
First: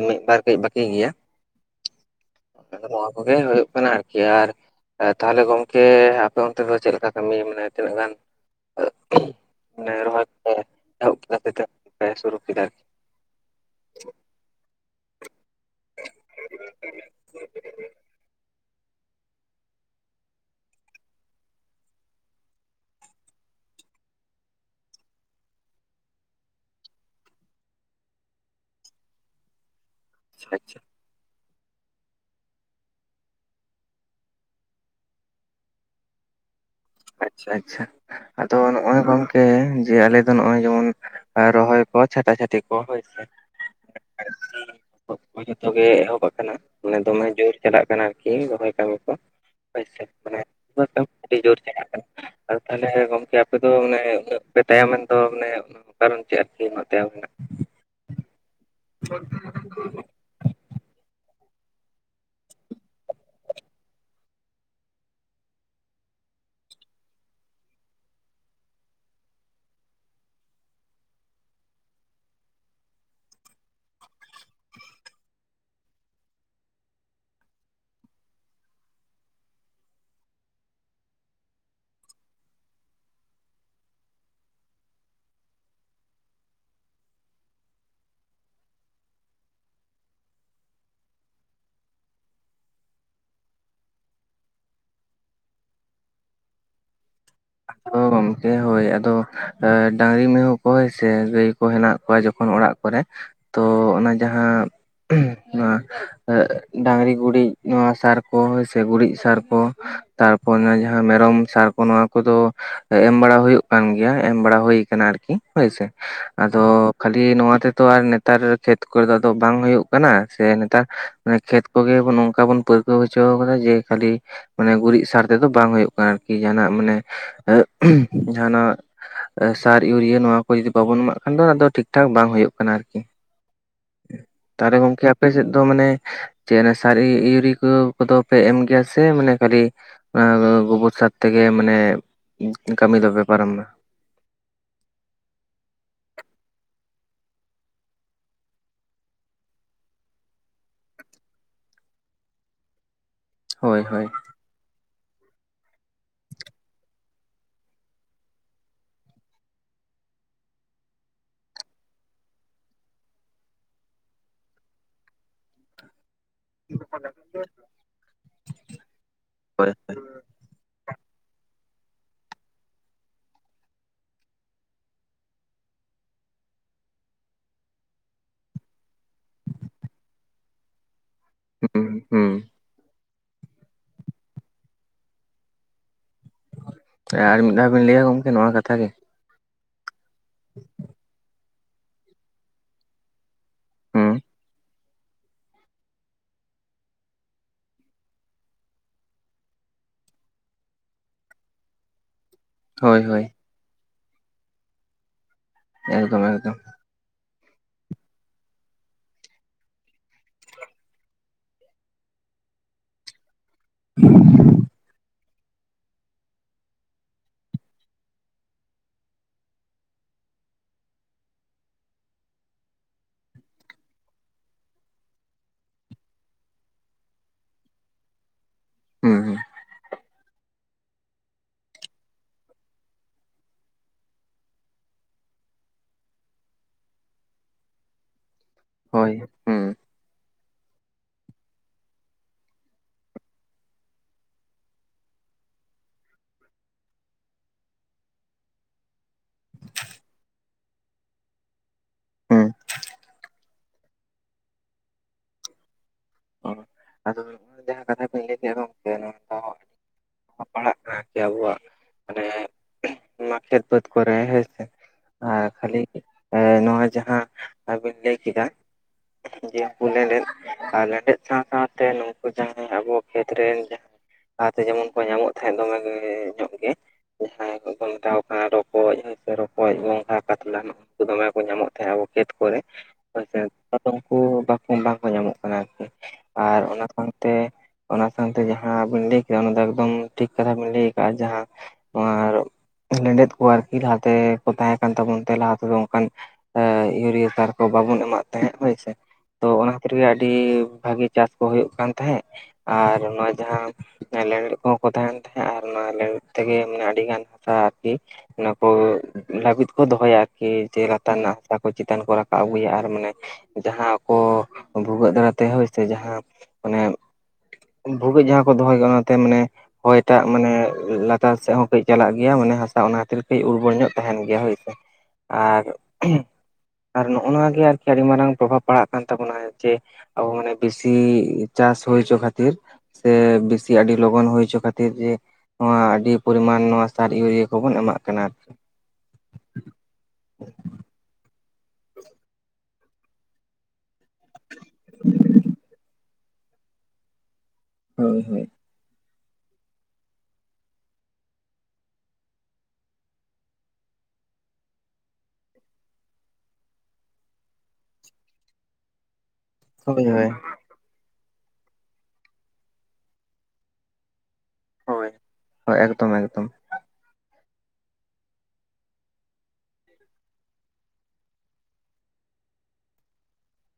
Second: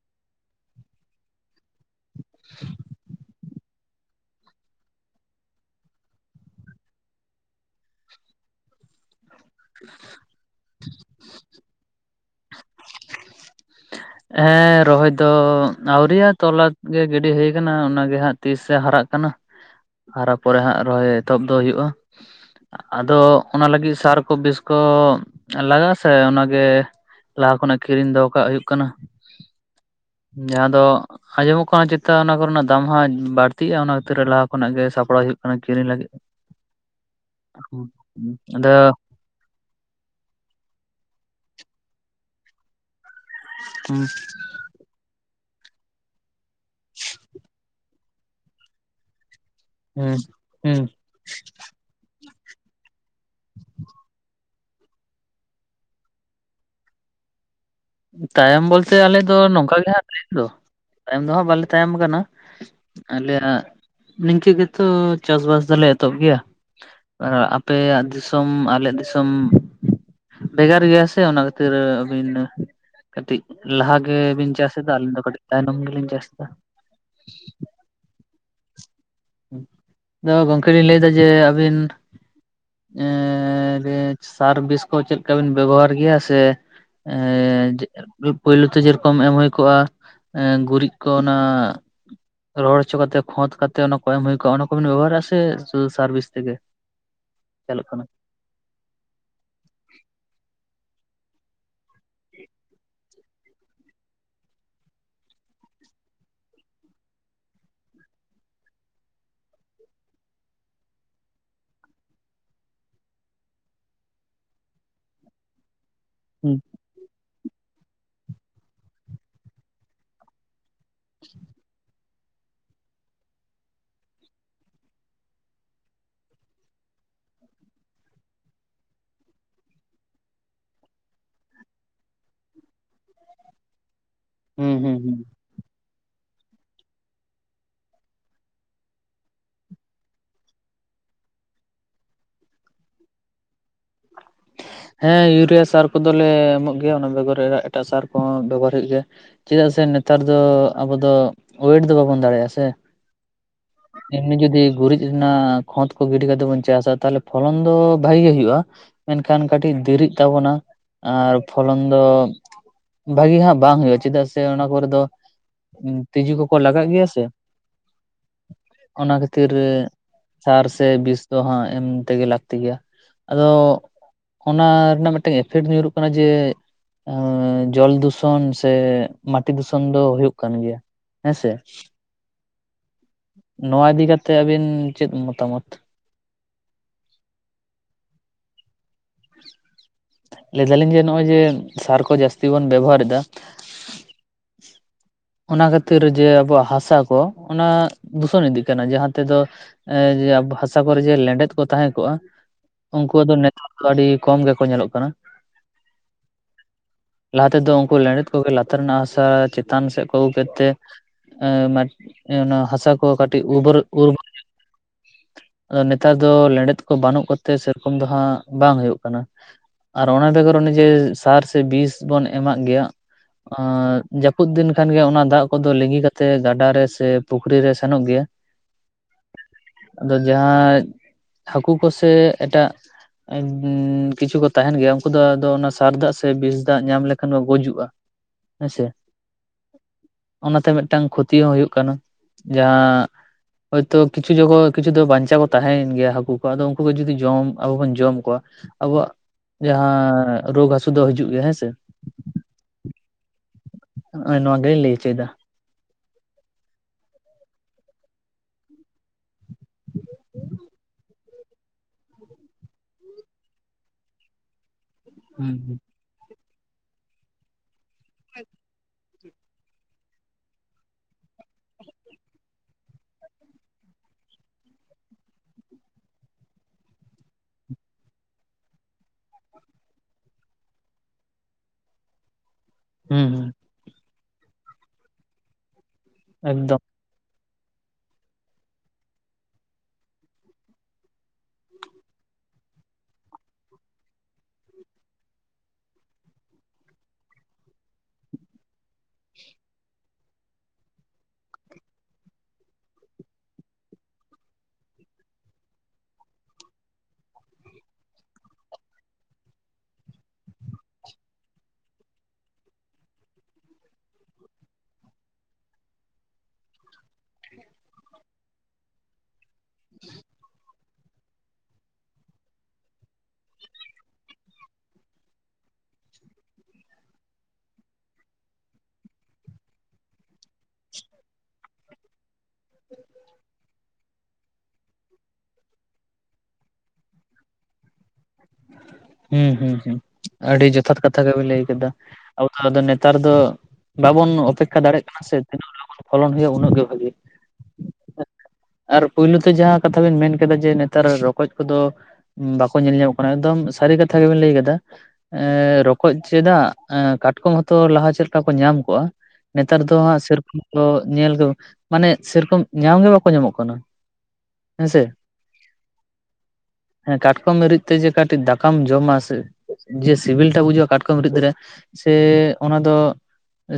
ᱢᱤᱫᱵᱟᱨ ᱠᱟᱹᱡ ᱵᱟᱹᱠᱤ ᱜᱮᱭᱟ ᱾ ᱱᱚᱣᱟ ᱠᱚᱜᱮ ᱦᱩᱭᱩᱜ ᱠᱟᱱᱟ ᱟᱨᱠᱤ ᱟᱨ ᱾ ᱛᱟᱦᱞᱮ ᱜᱚᱝᱠᱮ ᱟᱯᱮ ᱚᱱᱛᱮ ᱫᱚ ᱪᱮᱫ ᱞᱮᱠᱟ ᱠᱟᱹᱢᱤ ᱢᱟᱱᱮ ᱛᱤᱱᱟᱹᱜ ᱜᱟᱱᱼᱼ ᱢᱟᱱᱮ ᱨᱚᱦᱚᱭ ᱠᱚ ᱮᱦᱚᱵ ᱠᱮᱫᱟ ᱥᱮ ᱯᱮ ᱥᱩᱨᱩ ᱠᱮᱫᱟ? ᱦᱮᱸ ᱨᱚᱦᱚᱭ ᱫᱚᱼᱼ ᱟᱹᱣᱨᱤᱭᱟ ᱛᱚᱞᱟ ᱜᱮ ᱜᱤᱰᱤ ᱦᱩᱭ ᱠᱟᱱᱟ, ᱚᱱᱟ ᱜᱮ ᱦᱟᱸᱜ ᱛᱤᱥ ᱦᱟᱨᱟᱜ ᱠᱟᱱᱟ ᱾ ᱦᱟᱨᱟ ᱯᱚᱨᱮ ᱦᱟᱸᱜ ᱨᱚᱦᱚᱭ ᱮᱛᱚᱦᱚᱵ ᱫᱚ ᱦᱩᱭᱩᱜᱼᱟ ᱾ ᱟᱫᱚ ᱚᱱᱟ ᱞᱟᱹᱜᱤᱫ ᱥᱟᱨ ᱠᱚ ᱵᱤᱥ ᱠᱚ ᱞᱟᱜᱟᱜᱼᱟ ᱥᱮ ᱚᱱᱟ ᱜᱮᱼᱼ ᱞᱟᱦᱟ ᱠᱷᱚᱱᱟᱜ ᱠᱤᱨᱤᱧ ᱫᱚᱦᱚ ᱠᱟᱜ ᱦᱩᱭᱩᱜ ᱠᱟᱱᱟ ᱾ ᱡᱟᱦᱟᱸ ᱟᱪᱪᱷᱟ ᱫᱚᱼᱼ ᱟᱸᱡᱚᱢᱚᱜ ᱠᱟᱱᱟ ᱪᱮᱛᱟ ᱚᱱᱟ ᱠᱚᱨᱮᱱᱟᱜ ᱫᱟᱢ ᱦᱚᱸ ᱵᱟᱹᱲᱛᱤᱜᱼᱟ ᱚᱱᱟ ᱠᱷᱟᱹᱛᱤᱨ ᱞᱟᱦᱟ ᱠᱷᱚᱱᱟᱜ ᱜᱮ ᱥᱟᱯᱲᱟᱣ ᱦᱩᱭᱩᱜ ᱠᱟᱱᱟ ᱠᱤᱨᱤᱧ ᱞᱟᱹᱜᱤᱫ ᱾ <unintelligible> ᱟᱪᱪᱷᱟ ᱟᱪᱪᱷᱟ, ᱟᱫᱚ ᱱᱚᱜᱼᱚᱭᱼᱼ ᱡᱮ ᱟᱞᱮᱫ ᱫᱚ ᱱᱚᱜᱼᱚᱭ ᱡᱮᱢᱚᱱ ᱨᱚᱦᱚᱭ ᱠᱚ ᱪᱷᱟᱴᱟ ᱪᱷᱟᱴᱤ ᱠᱚ ᱦᱚᱭ ᱥᱮ ᱾ ᱦᱩᱸ ᱾ <unintelligible> ᱡᱚᱛᱚ ᱜᱮ ᱮᱦᱚᱵ ᱟᱠᱟᱱᱟ, ᱢᱟᱱᱮ ᱫᱚᱢᱮ ᱡᱳᱨ ᱪᱟᱞᱟᱜ ᱠᱟᱱᱟ ᱟᱨᱠᱤ ᱨᱚᱦᱚᱭ ᱠᱟᱹᱢᱤ ᱠᱚ ᱾ ᱦᱮᱸ ᱦᱮᱸ ᱾ ᱡᱳᱨ ᱟᱫᱚ ᱛᱟᱦᱞᱮ ᱜᱚᱝᱠᱮ ᱟᱯᱮ ᱫᱚ ᱢᱟᱱᱮ ᱩᱱᱟᱹᱜᱼᱼ ᱯᱮ ᱛᱟᱭᱚᱢᱮᱱ ᱫᱚ ᱢᱟᱱᱮ ᱚᱱᱟ ᱠᱟᱨᱚᱱ ᱪᱮᱫ ᱟᱨᱠᱤ ᱩᱱᱟᱹ ᱛᱟᱭᱚᱢ ᱨᱮᱱᱟᱜᱼᱼ ᱛᱟᱭᱚᱢ ᱵᱚᱞᱛᱮ ᱟᱞᱮ ᱫᱚ ᱱᱚᱝᱠᱟ ᱜᱮ ᱦᱟᱜ ᱛᱟᱭᱚᱢ ᱫᱚ ᱛᱟᱭᱚᱢ ᱫᱚᱦᱟᱸᱜ ᱵᱟᱞᱮ ᱛᱟᱭᱚᱢ ᱠᱟᱱᱟ ᱾ ᱟᱞᱮᱭᱟᱜ ᱱᱤᱝᱠᱟᱹ ᱜᱮᱛᱚ ᱪᱟᱥᱵᱟᱥ ᱫᱚᱞᱮ ᱮᱛᱚᱦᱚᱵ ᱜᱮᱭᱟ ᱾ ᱟᱯᱮᱭᱟᱜ ᱫᱤᱥᱚᱢ ᱟᱞᱮ ᱫᱤᱥᱚᱢᱼᱼ ᱵᱷᱮᱜᱟᱨ ᱜᱮᱭᱟ ᱥᱮ ᱚᱱᱟ ᱠᱷᱟᱹᱛᱤᱨ ᱟᱹᱵᱤᱱᱼᱼ ᱠᱟᱹᱴᱤᱡ ᱞᱟᱦᱟ ᱜᱮ ᱵᱤᱱ ᱪᱟᱥ ᱮᱫᱟ ᱾ ᱟᱹᱞᱤᱧ ᱫᱚ ᱠᱟᱹᱴᱤᱡᱼᱼ ᱛᱟᱭᱱᱚᱢ ᱜᱮ ᱞᱤᱧ ᱪᱟᱥ ᱮᱫᱟ ᱾ ᱟᱫᱚ ᱜᱚᱢᱠᱮ ᱞᱤᱧ ᱞᱟᱹᱭ ᱮᱫᱟ ᱡᱮ ᱟᱹᱵᱤᱱᱼᱼ ᱮ ᱵᱮ ᱥᱟᱨ ᱵᱤᱥ ᱠᱚ ᱪᱮᱫ ᱞᱮᱠᱟ ᱵᱤᱱ ᱵᱮᱵᱚᱦᱟᱨ ᱜᱮᱭᱟ ᱥᱮ ᱾ ᱮᱸ ᱯᱩᱭᱞᱳ ᱛᱮ ᱡᱮᱨᱚᱠᱚᱢ ᱮᱢ ᱦᱩᱭ ᱠᱚᱜᱼᱟ ᱜᱩᱨᱤᱡ ᱠᱚ ᱚᱱᱟᱼᱼ ᱨᱚᱦᱚᱲ ᱦᱚᱪᱚ ᱠᱟᱛᱮ ᱠᱷᱚᱛ ᱠᱟᱛᱮ ᱚᱱᱟ ᱠᱚ ᱮᱢ ᱦᱩᱭ ᱠᱚᱜᱼᱟ ᱚᱱᱟ ᱠᱚᱵᱮᱱ ᱵᱮᱵᱚᱦᱟᱨᱮᱜ-ᱟ ᱥᱮ ᱥᱩᱫᱷᱩ ᱥᱟᱨ ᱵᱤᱥ ᱛᱮᱜᱮ ᱾ <inaudible> ᱦᱚᱸ ᱜᱚᱢᱠᱮ ᱦᱚᱭ ᱟᱫᱚ, ᱰᱟᱝᱨᱤ ᱢᱤᱦᱩ ᱠᱚ ᱦᱳᱭ ᱥᱮ ᱜᱟᱹᱭ ᱠᱚ ᱦᱮᱱᱟᱜᱼᱼ ᱠᱚᱣᱟ ᱡᱚᱠᱷᱚᱱ ᱚᱲᱟᱜ ᱠᱚᱨᱮ ᱛᱚ ᱚᱱᱟ ᱡᱟᱦᱟᱸᱼᱼ <inaudible> ᱮᱜ ᱰᱟᱝᱨᱤ ᱜᱩᱨᱤᱡ ᱱᱚᱣᱟ ᱥᱟᱨ ᱠᱚ ᱦᱳᱭ ᱥᱮ ᱜᱩᱨᱤᱡ ᱥᱟᱨ ᱠᱚᱼᱼ ᱛᱟᱨᱯᱚᱨ ᱱᱚᱣᱟ ᱡᱟᱦᱟᱸ ᱢᱮᱨᱚᱢ ᱥᱟᱨ ᱠᱚ ᱱᱚᱣᱟᱼᱼ ᱠᱚᱫᱚ ᱮᱢ ᱵᱟᱲᱟ ᱦᱩᱭᱩᱜ ᱠᱟᱱ ᱜᱮᱭᱟ, ᱮᱢ ᱵᱟᱲᱟ ᱦᱩᱭ ᱟᱠᱟᱱᱟ ᱟᱨᱠᱤ ᱦᱳᱭ ᱥᱮ ᱾ ᱦᱩᱸ ᱟᱫᱚ ᱠᱷᱟᱹᱞᱤ ᱱᱚᱣᱟ ᱛᱮ ᱛᱚ ᱟᱨ ᱱᱮᱛᱟᱨ ᱠᱷᱮᱛ ᱠᱚᱨᱮ ᱫᱚ ᱟᱫᱚ ᱵᱟᱝ ᱦᱩᱭᱩᱜ ᱠᱟᱱᱟ ᱾ ᱥᱮ ᱱᱮᱛᱟᱨᱼᱼ ᱢᱟᱱᱮ ᱠᱷᱮᱛ ᱠᱚᱜᱮ ᱱᱚᱝᱠᱟ ᱵᱚᱱ ᱯᱟ. ᱨᱼᱼ ᱠᱟᱹᱣ ᱦᱚᱪᱚᱣ ᱠᱟᱫᱟ ᱡᱮ ᱠᱷᱟᱹᱞᱤ ᱢᱟᱱᱮ ᱜᱩᱨᱤᱡ ᱥᱟᱨ ᱛᱮᱫᱚ ᱵᱟᱝ ᱦᱩᱭᱩᱜ ᱠᱟᱱᱟ ᱟᱨᱠᱤ ᱡᱟᱦᱟᱱᱟᱜ ᱢᱟᱱᱮ ᱾ <unintelligible> ᱡᱟᱦᱟᱸ ᱱᱟᱸᱜᱼᱼ ᱥᱟᱨ ᱤᱭᱩᱨᱤᱭᱟᱹ ᱱᱚᱣᱟ ᱠᱚ ᱡᱚᱫᱤ ᱵᱟᱵᱚᱱ ᱮᱢᱟᱜ ᱠᱷᱟᱱ ᱫᱚ ᱚᱱᱟ ᱫᱚ ᱴᱷᱤᱠᱴᱷᱟᱠ ᱵᱟᱝ ᱦᱩᱭᱩᱜ ᱠᱟᱱᱟ ᱟᱨᱠᱤ <inaudible> ᱛᱟᱦᱚᱞᱮ ᱦᱩᱸ ᱜᱚᱝᱠᱮ ᱦᱩᱸ ᱟᱯᱮ ᱥᱮᱫ ᱫᱚ ᱢᱟᱱᱮ ᱪᱮᱫ ᱚᱱᱟ ᱥᱟᱨᱤ ᱤᱭᱩᱨᱤ ᱠᱚ ᱠᱚᱫᱚ ᱯᱮ ᱮᱢ ᱜᱮᱭᱟ ᱥᱮ ᱢᱟᱱᱮ ᱠᱷᱟᱹᱞᱤ ᱚᱱᱟ ᱫᱚ ᱜᱳᱵᱚᱨ ᱥᱟᱨ ᱛᱮᱜᱮ ᱢᱟᱱᱮ ᱠᱟᱹᱢᱤ ᱫᱚ ᱯᱮ ᱯᱟᱨᱚᱢ ᱮᱫᱟ᱾ <inaudible> ᱦᱮᱸ ᱤᱭᱩᱨᱤᱭᱟ ᱥᱟᱨ ᱠᱚᱫᱚ ᱞᱮ ᱮᱢᱚᱜ ᱜᱮᱭᱟ ᱚᱱᱟ ᱵᱮᱜᱚᱨ ᱮᱨᱟᱜ ᱮᱴᱟᱜ ᱥᱟᱨ ᱠᱚᱦᱚᱸ ᱵᱮᱵᱚᱦᱟᱨ ᱦᱩᱭᱩᱜ ᱜᱮᱭᱟ᱾ ᱪᱮᱫᱟᱜ ᱥᱮ ᱱᱮᱛᱟᱨ ᱫᱚ ᱟᱵᱚ ᱫᱚ ᱳᱭᱮᱴ ᱫᱚ ᱵᱟᱵᱚᱱ ᱫᱟᱲᱮᱭᱟᱜᱼᱟ ᱥᱮ ᱦᱳᱭ ᱦᱳᱭ ᱮᱢᱱᱤ ᱡᱩᱫᱤ ᱜᱩᱨᱤᱡ ᱨᱮᱱᱟᱜ ᱠᱷᱚᱛ ᱠᱚ ᱜᱤᱰᱤ ᱠᱟᱛᱮ ᱵᱚᱱ ᱪᱟᱥᱟ ᱛᱟᱦᱚᱞᱮ ᱯᱷᱚᱞᱚᱱ ᱫᱚ ᱵᱷᱟᱜᱤ ᱜᱮ ᱦᱩᱭᱩᱜᱼᱟ᱾ ᱢᱮᱱᱠᱷᱟᱱ ᱠᱟᱹᱴᱤᱡ ᱫᱤᱨᱤᱜ ᱛᱟᱵᱚᱱᱟ ᱟᱨ ᱯᱷᱚᱞᱚᱱ ᱫᱚ ᱵᱷᱟᱜᱤ ᱦᱟᱸᱜ ᱵᱟᱝ ᱦᱩᱭᱩᱜᱼᱟ ᱪᱮᱫᱟᱜ ᱥᱮ ᱚᱱᱟ ᱠᱚᱨᱮ ᱫᱚ ᱛᱤᱡᱩ ᱠᱚᱠᱚ ᱞᱟᱜᱟᱜ ᱜᱮᱭᱟ ᱥᱮ ᱚᱱᱟ ᱠᱷᱟᱹᱛᱤᱨ ᱦᱳᱭ ᱦᱳᱭ ᱥᱟᱨ ᱥᱮ ᱵᱤᱥ ᱫᱚ ᱦᱟᱸᱜ ᱮᱢ ᱛᱮᱜᱮ ᱞᱟᱹᱠᱛᱤ ᱜᱮᱭᱟ᱾ ᱟᱫᱚ ᱚᱱᱟ ᱨᱮᱱᱟᱜ ᱢᱤᱫᱴᱮᱱ ᱮᱯᱷᱮᱠᱴ ᱧᱩᱨᱩᱜ ᱠᱟᱱᱟ ᱡᱮ ᱮᱸ ᱡᱚᱞ ᱫᱷᱩᱥᱚᱱ ᱥᱮ ᱢᱟᱴᱤ ᱫᱩᱥᱚᱱ ᱫᱚ ᱦᱩᱭᱩᱜ ᱠᱟᱱ ᱜᱮᱭᱟ᱾ ᱦᱮᱸᱥᱮ ᱦᱩᱸ ᱦᱩᱸ ᱱᱚᱣᱟ ᱤᱫᱤ ᱠᱟᱛᱮ ᱟᱹᱵᱤᱱ ᱪᱮᱫ ᱢᱚᱛᱟᱢᱚᱛ ᱦᱮᱸ ᱟᱨ ᱢᱤᱫ ᱫᱷᱟᱣ ᱵᱮᱱ ᱞᱟᱹᱭᱟ ᱜᱚᱢᱠᱮ ᱱᱚᱣᱟ ᱠᱟᱛᱷᱟ ᱜᱮ ᱞᱟᱹᱭ ᱮ ᱫᱟᱞᱤᱧ ᱡᱮ ᱱᱚᱜᱼᱚᱭ ᱡᱮ ᱥᱟᱨ ᱠᱚ ᱡᱟᱹᱥᱛᱤ ᱵᱚᱱ ᱵᱮᱵᱚᱦᱟᱨ ᱮᱫᱟ᱾ ᱦᱩᱸ ᱚᱱᱟ ᱠᱷᱟᱹᱛᱤᱨ ᱡᱮ ᱟᱵᱚᱣᱟᱜ ᱦᱟᱥᱟ ᱠᱚ ᱚᱱᱟ ᱫᱷᱩᱥᱚᱱ ᱤᱫᱤᱜ ᱠᱟᱱᱟ ᱡᱟᱦᱟᱸ ᱛᱮᱫᱚ ᱮᱸ ᱡᱮ ᱟᱵᱚ ᱦᱟᱥᱟ ᱠᱚᱨᱮ ᱡᱮ ᱞᱮᱸᱰᱮᱛ ᱠᱚ ᱛᱟᱦᱮᱸ ᱠᱚᱜᱼᱟ᱾ ᱦᱳᱭ ᱩᱝᱠᱩ ᱦᱳᱭ ᱟᱫᱚ ᱱᱮᱛᱟᱨ ᱫᱚ ᱟᱹᱰᱤ ᱠᱚᱢ ᱜᱮᱠᱚ ᱧᱮᱞᱚᱜ ᱠᱟᱱᱟ᱾ ᱮᱠᱫᱚᱢ ᱮᱠᱫᱚᱢ ᱞᱟᱦᱟ ᱛᱮᱫᱚ ᱩᱱᱠᱩ ᱞᱮᱸᱰᱮᱛ ᱠᱚᱜᱮ ᱞᱟᱛᱟᱨ ᱨᱮᱱᱟᱜ ᱦᱟᱥᱟ ᱪᱮᱛᱟᱱ ᱥᱮᱫ ᱠᱚ ᱟᱹᱜᱩ ᱠᱮᱫᱛᱮ ᱚᱱᱟ ᱦᱟᱥᱟ ᱠᱚ ᱠᱟᱹᱴᱤᱡ ᱩᱵᱟᱹᱨ ᱩᱨᱵ ᱧᱚᱜ <unintelligible> ᱟᱫᱚ ᱱᱮᱛᱟᱨ ᱫᱚ ᱞᱮᱸᱰᱮᱛ ᱠᱚ ᱵᱟᱹᱱᱩᱜ ᱠᱚᱛᱮ ᱥᱮᱨᱚᱠᱚᱢ ᱫᱚ ᱦᱟᱸᱜ ᱵᱟᱝ ᱦᱳᱭᱳᱜ ᱠᱟᱱᱟ᱾ ᱟᱨ ᱚᱱᱟ ᱵᱮᱜᱚᱨ ᱚᱱᱮ ᱡᱮ ᱥᱟᱨ ᱥᱮ ᱵᱤᱥ ᱵᱚᱱ ᱮᱢᱟᱜ ᱜᱮᱭᱟ᱾ ᱟᱨ ᱡᱟᱹᱯᱩᱫ ᱫᱤᱱ ᱢᱮᱱ ᱠᱷᱟᱱ ᱜᱮ ᱚᱱᱟ ᱫᱟᱜ ᱠᱚᱫᱚ ᱞᱤᱸᱜᱤ ᱠᱟᱛᱮᱜ ᱜᱟᱰᱟᱨ ᱨᱮ ᱥᱮ ᱯᱩᱠᱷᱨᱤ ᱨᱮ ᱥᱮᱱᱚᱜ ᱜᱮᱭᱟ᱾ ᱦᱩᱸ ᱦᱩᱸ ᱟᱫᱚ ᱡᱟᱦᱟᱸ ᱦᱟᱹᱠᱩ ᱠᱚᱥᱮ ᱮᱴᱟᱜ ᱠᱤᱪᱷᱩ ᱠᱚ ᱛᱟᱦᱮᱱ ᱜᱮᱭᱟ ᱩᱱᱠᱩ ᱫᱚ ᱟᱫ ᱚᱱᱟ ᱥᱟᱨ ᱫᱟᱜ ᱥᱮ ᱵᱤᱥ ᱫᱟᱜ ᱧᱟᱢ ᱞᱮᱠᱷᱟᱱ ᱠᱚ ᱜᱩᱡᱩᱜᱼᱟ᱾ ᱟᱪᱪᱷᱟ᱾ ᱦᱳᱭ ᱦᱩᱸ ᱚᱱᱟᱛᱮ ᱢᱤᱫᱴᱟᱝ ᱠᱷᱚᱛᱤ ᱦᱚᱸ ᱦᱳᱭᱳᱜ ᱠᱟᱱᱟ ᱡᱟᱦᱟᱸ ᱦᱳᱭᱛᱳ ᱠᱤᱪᱷᱩ ᱡᱚᱜᱚ ᱠᱤᱪᱷᱩ ᱫᱚ ᱵᱟᱧᱪᱟ ᱠᱚ ᱛᱟᱦᱮᱟᱸᱭᱮᱱ ᱜᱮᱭᱟ ᱦᱟᱹᱠᱩ ᱠᱚ ᱟᱫᱚ ᱩᱱᱠᱩ ᱜᱤ ᱡᱩᱫᱤ ᱡᱚᱢ ᱟᱵᱚ ᱵᱚᱱ ᱡᱚᱢ ᱠᱚᱣᱟ ᱟᱵᱚᱣᱟᱜ ᱡᱟᱦᱟᱸ ᱨᱚᱜ ᱦᱟᱹᱥᱩ ᱫᱚ ᱦᱤᱡᱩᱜ ᱜᱮᱭᱟ ᱦᱮᱸᱥᱮ ᱦᱩᱸ ᱱᱚᱜᱼᱚᱭ ᱱᱚᱣᱟ ᱜᱮᱭ ᱞᱟᱹᱭ ᱚᱪᱚᱭᱮᱫᱟ᱾ ᱚ ᱟᱫᱚ ᱢᱤᱜᱦᱚᱲ ᱡᱟᱦᱟᱸ ᱠᱟᱛᱷᱟ ᱠᱚᱸᱧ ᱞᱟᱹᱭ ᱜᱮᱫ <unintelligible> ᱥᱮ ᱟᱵᱩᱣᱟᱜ ᱚᱱᱟ ᱠᱷᱮᱛ ᱵᱟᱹᱫ ᱠᱚᱨᱮ ᱦᱮᱸ ᱥᱮ ᱦᱩᱸ ᱦᱩᱸ ᱮᱸ ᱱᱚᱣᱟ ᱡᱟᱦᱟᱸ ᱟᱹᱵᱤᱱ ᱞᱟᱹᱭ ᱠᱮᱫᱟ᱾ ᱡᱮ ᱵᱚᱞᱮ ᱞᱮᱫ ᱟᱨ ᱞᱮᱸᱰᱮᱫ ᱥᱟᱶ ᱼ ᱥᱟᱶ ᱛᱮ ᱦᱟᱠᱩ ᱡᱟᱦᱟᱸ ᱛᱟᱦᱟᱸ ᱟᱠᱚ ᱠᱷᱮᱛ ᱨᱮ ᱞᱟᱦᱟᱛᱮ ᱡᱮᱢᱚᱱ ᱠᱚ ᱧᱟᱢᱚᱜ ᱛᱟᱦᱮᱸᱫ ᱫᱚᱢᱮ ᱜᱮ, ᱧᱚᱜ ᱡᱟᱦᱟᱸᱭ ᱠᱚ ᱢᱮᱛᱟ ᱠᱚ ᱠᱟᱱᱟ ᱨᱚᱠᱚᱡ ᱦᱮᱸᱥᱮ ᱨᱚᱠᱚᱡ ᱜᱚᱸᱜᱷᱟ ᱠᱟᱛᱞᱟ ᱱᱩᱠᱩ ᱫᱚᱢᱮ ᱠᱚ ᱧᱟᱢᱚᱜ ᱦᱩᱸ ᱦᱩᱸ ᱟᱫ ᱩᱱᱠᱩ ᱵᱟᱠᱚ ᱵᱟᱠᱚ ᱧᱟᱢᱚᱜ ᱠᱟᱱᱟ ᱟᱨᱠᱤ ᱟᱨ ᱮᱠᱫᱚᱢ ᱚᱱᱟ ᱥᱟᱶᱛᱮ ᱚᱱᱟ ᱥᱟᱶᱛᱮ ᱡᱟᱦᱟᱸ ᱵᱤᱱᱰᱤ ᱠᱟᱱᱟ ᱚᱱᱟ ᱫᱚ ᱮᱠᱫᱚᱢ ᱴᱷᱤᱠ ᱠᱟᱛᱷᱟ ᱵᱮᱤᱱ ᱞᱟᱹᱭ ᱟᱠᱟᱫᱼᱟ ᱡᱟᱦᱟᱸ ᱚᱱᱟ ᱟᱨ ᱞᱮᱸᱰᱮᱫ ᱠᱚ ᱟᱨ ᱞᱟᱦᱟᱛᱮ ᱠᱚ ᱛᱟᱦᱮᱸ ᱛᱟᱦᱮᱸ ᱠᱟᱱ ᱛᱟᱵᱚᱱ ᱛᱮ ᱞᱟᱦᱟ ᱛᱮᱫᱚ ᱚᱱᱠᱟᱱ ᱮᱸ ᱤᱭᱩᱨᱤᱭᱟᱹ ᱥᱟᱨ ᱠᱚ ᱵᱟᱵᱚᱱ ᱮᱢᱟᱫ ᱛᱟᱦᱮᱸᱫ ᱦᱳᱭ ᱥᱮ ᱛᱚ ᱚᱱᱟ ᱠᱷᱟᱹᱛᱤᱨ ᱜᱮ ᱟᱹᱰᱤ ᱵᱷᱟᱜᱤ ᱪᱟᱥ ᱠᱚ ᱦᱩᱭᱩᱜ ᱠᱟᱱ ᱛᱟᱦᱮᱸᱫ ᱟᱨ ᱱᱚᱣᱟ ᱡᱟᱦᱟᱸ ᱢᱮ ᱮᱱ ᱡᱚᱦᱚᱸᱜ ᱠᱚᱦᱚᱸ ᱠᱚ ᱛᱟᱦᱮᱱ ᱛᱟᱦᱮᱸᱫ ᱟᱨ ᱚᱱᱟ ᱞᱟᱹᱜᱤᱫ ᱛᱮᱜᱮᱞ ᱚᱱᱟ ᱟᱹᱰᱤ ᱜᱟᱱ ᱦᱟᱥᱟ ᱟᱨᱠᱤ ᱚᱱᱟ ᱠᱚ ᱞᱟᱹᱵᱤᱫ ᱠᱚ ᱫᱚᱦᱚᱭᱟ ᱟᱨᱠᱤ ᱡᱮ ᱞᱟᱛᱟᱨ ᱨᱮᱱᱟᱜ ᱦᱟᱥᱟ ᱠᱚ ᱪᱮᱛᱟᱱ ᱠᱚ ᱨᱟᱠᱟᱵ ᱟᱹᱜᱩᱭᱟ ᱟᱨ ᱢᱟᱱᱮ ᱡᱟᱦᱟᱸ ᱠᱚ ᱵᱷᱩᱜᱟᱹᱜ ᱫᱟᱨᱟ ᱛᱮᱦᱳᱭ ᱥᱮ ᱡᱟᱦᱟᱸ ᱢᱟᱱᱮ ᱵᱷᱩᱜᱤ ᱡᱟᱦᱟᱸ ᱠᱚ ᱫᱚᱦᱚᱭ ᱜᱮ ᱚᱱᱟᱛᱮ ᱢᱟᱱᱮ ᱦᱚᱭᱫᱟᱜ ᱢᱟᱱᱮ ᱞᱟᱛᱟᱨ ᱥᱮᱫ ᱦᱚᱸ ᱠᱟᱹᱡ ᱪᱟᱞᱟᱜ ᱜᱮᱭᱟ ᱢᱟᱱᱮ ᱦᱟᱥᱟ ᱚᱱᱟ ᱠᱷᱟᱹᱛᱤᱨ ᱠᱟᱹᱡ ᱩᱨᱵᱚᱨ ᱧᱚᱜ ᱛᱟᱦᱮᱱ ᱜᱮᱭᱟ ᱦᱳᱭ ᱥᱮ ᱟᱨ ᱟᱨ ᱱᱚᱜᱱᱚᱣᱟ ᱜᱮ ᱟᱨᱠᱤ ᱟᱹᱰᱤ ᱢᱟᱨᱟᱝ ᱯᱨᱚᱵᱷᱟᱵᱽ ᱯᱟᱲᱟᱜ ᱠᱟᱱ ᱛᱟᱵᱚᱱᱟ ᱡᱮ ᱟᱵᱚ ᱢᱟᱱᱮ ᱵᱮᱥᱤ ᱪᱟᱥ ᱦᱩᱭ ᱪᱚ ᱠᱷᱟᱹᱛᱤᱨ ᱥᱮ ᱵᱮᱥᱤ ᱟᱹᱰᱤ ᱞᱚᱜᱚᱱ ᱦᱩᱭ ᱦᱚᱪᱚ ᱠᱷᱟᱹᱛᱤᱨ ᱡᱮ ᱱᱚᱜᱟ ᱟᱹᱰᱤ ᱯᱚᱨᱤᱢᱟᱱ ᱱᱚᱣᱟ ᱥᱟᱨ ᱤᱭᱩᱨᱤᱭᱟᱹ ᱠᱚᱵᱚᱱ ᱮᱢᱟᱜ ᱠᱟᱱᱟ ᱟᱨ ᱦᱩᱸ ᱦᱩᱸ ᱦᱩᱸ, ᱟᱹᱰᱤ ᱡᱚᱛᱷᱟᱛ ᱠᱟᱛᱷᱟ ᱜᱮᱵᱤᱱ ᱞᱟᱹᱭ ᱠᱥᱫᱟ, ᱟᱵᱚ ᱫᱚ ᱟᱫᱚ ᱱᱮᱛᱟᱨ ᱫᱚ ᱵᱟᱵᱚᱱ ᱚᱯᱮᱠᱷᱟ ᱫᱟᱲᱮᱭᱟᱜ ᱠᱟᱱᱟ ᱥᱮ ᱛᱤᱱᱟᱹᱜ ᱞᱚ ᱯᱷᱚᱞᱚᱱ ᱦᱩᱭᱩᱜᱼᱟ ᱩᱱᱟᱹᱜ ᱜᱮ ᱵᱷᱟᱜᱤ ᱦᱳᱭ ᱦᱳᱭ ᱾ ᱟᱨ ᱯᱩᱭᱞᱩ ᱛᱮ ᱡᱟᱦᱟᱸ ᱠᱟᱛᱷᱟ ᱵᱮᱱ ᱢᱮᱱ ᱠᱮᱫᱟ ᱡᱮ ᱱᱮᱛᱟᱨ ᱨᱚᱠᱚᱡ ᱠᱚᱫᱚ ᱵᱟᱠᱚ ᱧᱮᱞ ᱧᱟᱢ ᱚᱱᱟ ᱮᱠᱫᱚᱢ ᱥᱟᱹᱨᱤ ᱠᱟᱛᱷᱟ ᱜᱮᱵᱮᱱ ᱞᱟᱹᱭ ᱠᱟᱫᱟ, ᱮᱸ ᱨᱚᱠᱚᱡ ᱪᱮᱫᱟᱜ ᱠᱟᱴᱠᱚᱢ ᱦᱚᱛᱚ ᱞᱟᱦᱟ ᱪᱮᱫ ᱞᱮᱠᱟ ᱠᱚ ᱧᱟᱢ ᱠᱚᱜᱼᱟ ᱱᱮᱛᱟᱨ ᱫᱚ ᱦᱳᱭ ᱦᱟᱸᱜ ᱦᱳᱭ ᱥᱮᱨᱚᱠᱚᱢ ᱫᱚ ᱧᱮᱞ ᱜᱮ ᱢᱟᱱᱮ ᱥᱮᱨᱚᱠᱚᱢ ᱧᱟᱢ ᱜᱮ ᱵᱟᱠᱚ ᱧᱟᱢᱚᱜ ᱠᱟᱱᱟ ᱾ ᱦᱳᱭ ᱦᱳᱭ ᱮᱠᱫᱚᱢ ᱮᱠᱫᱚᱢ ᱾ ᱦᱮᱸ ᱠᱟᱴᱠᱚᱢ ᱨᱤᱫ ᱛᱮ ᱡᱮ ᱠᱟᱹᱴᱤᱡ ᱫᱟᱠᱟᱢ ᱡᱚᱢᱟ ᱥᱮ ᱡᱮ ᱥᱤᱵᱤᱞᱴᱟ ᱵᱩᱡᱷᱟᱹᱜ-ᱟ ᱠᱟᱴᱠᱚᱢ ᱨᱤᱫ ᱨᱮ ᱥᱮ ᱚᱱᱟ ᱫᱚ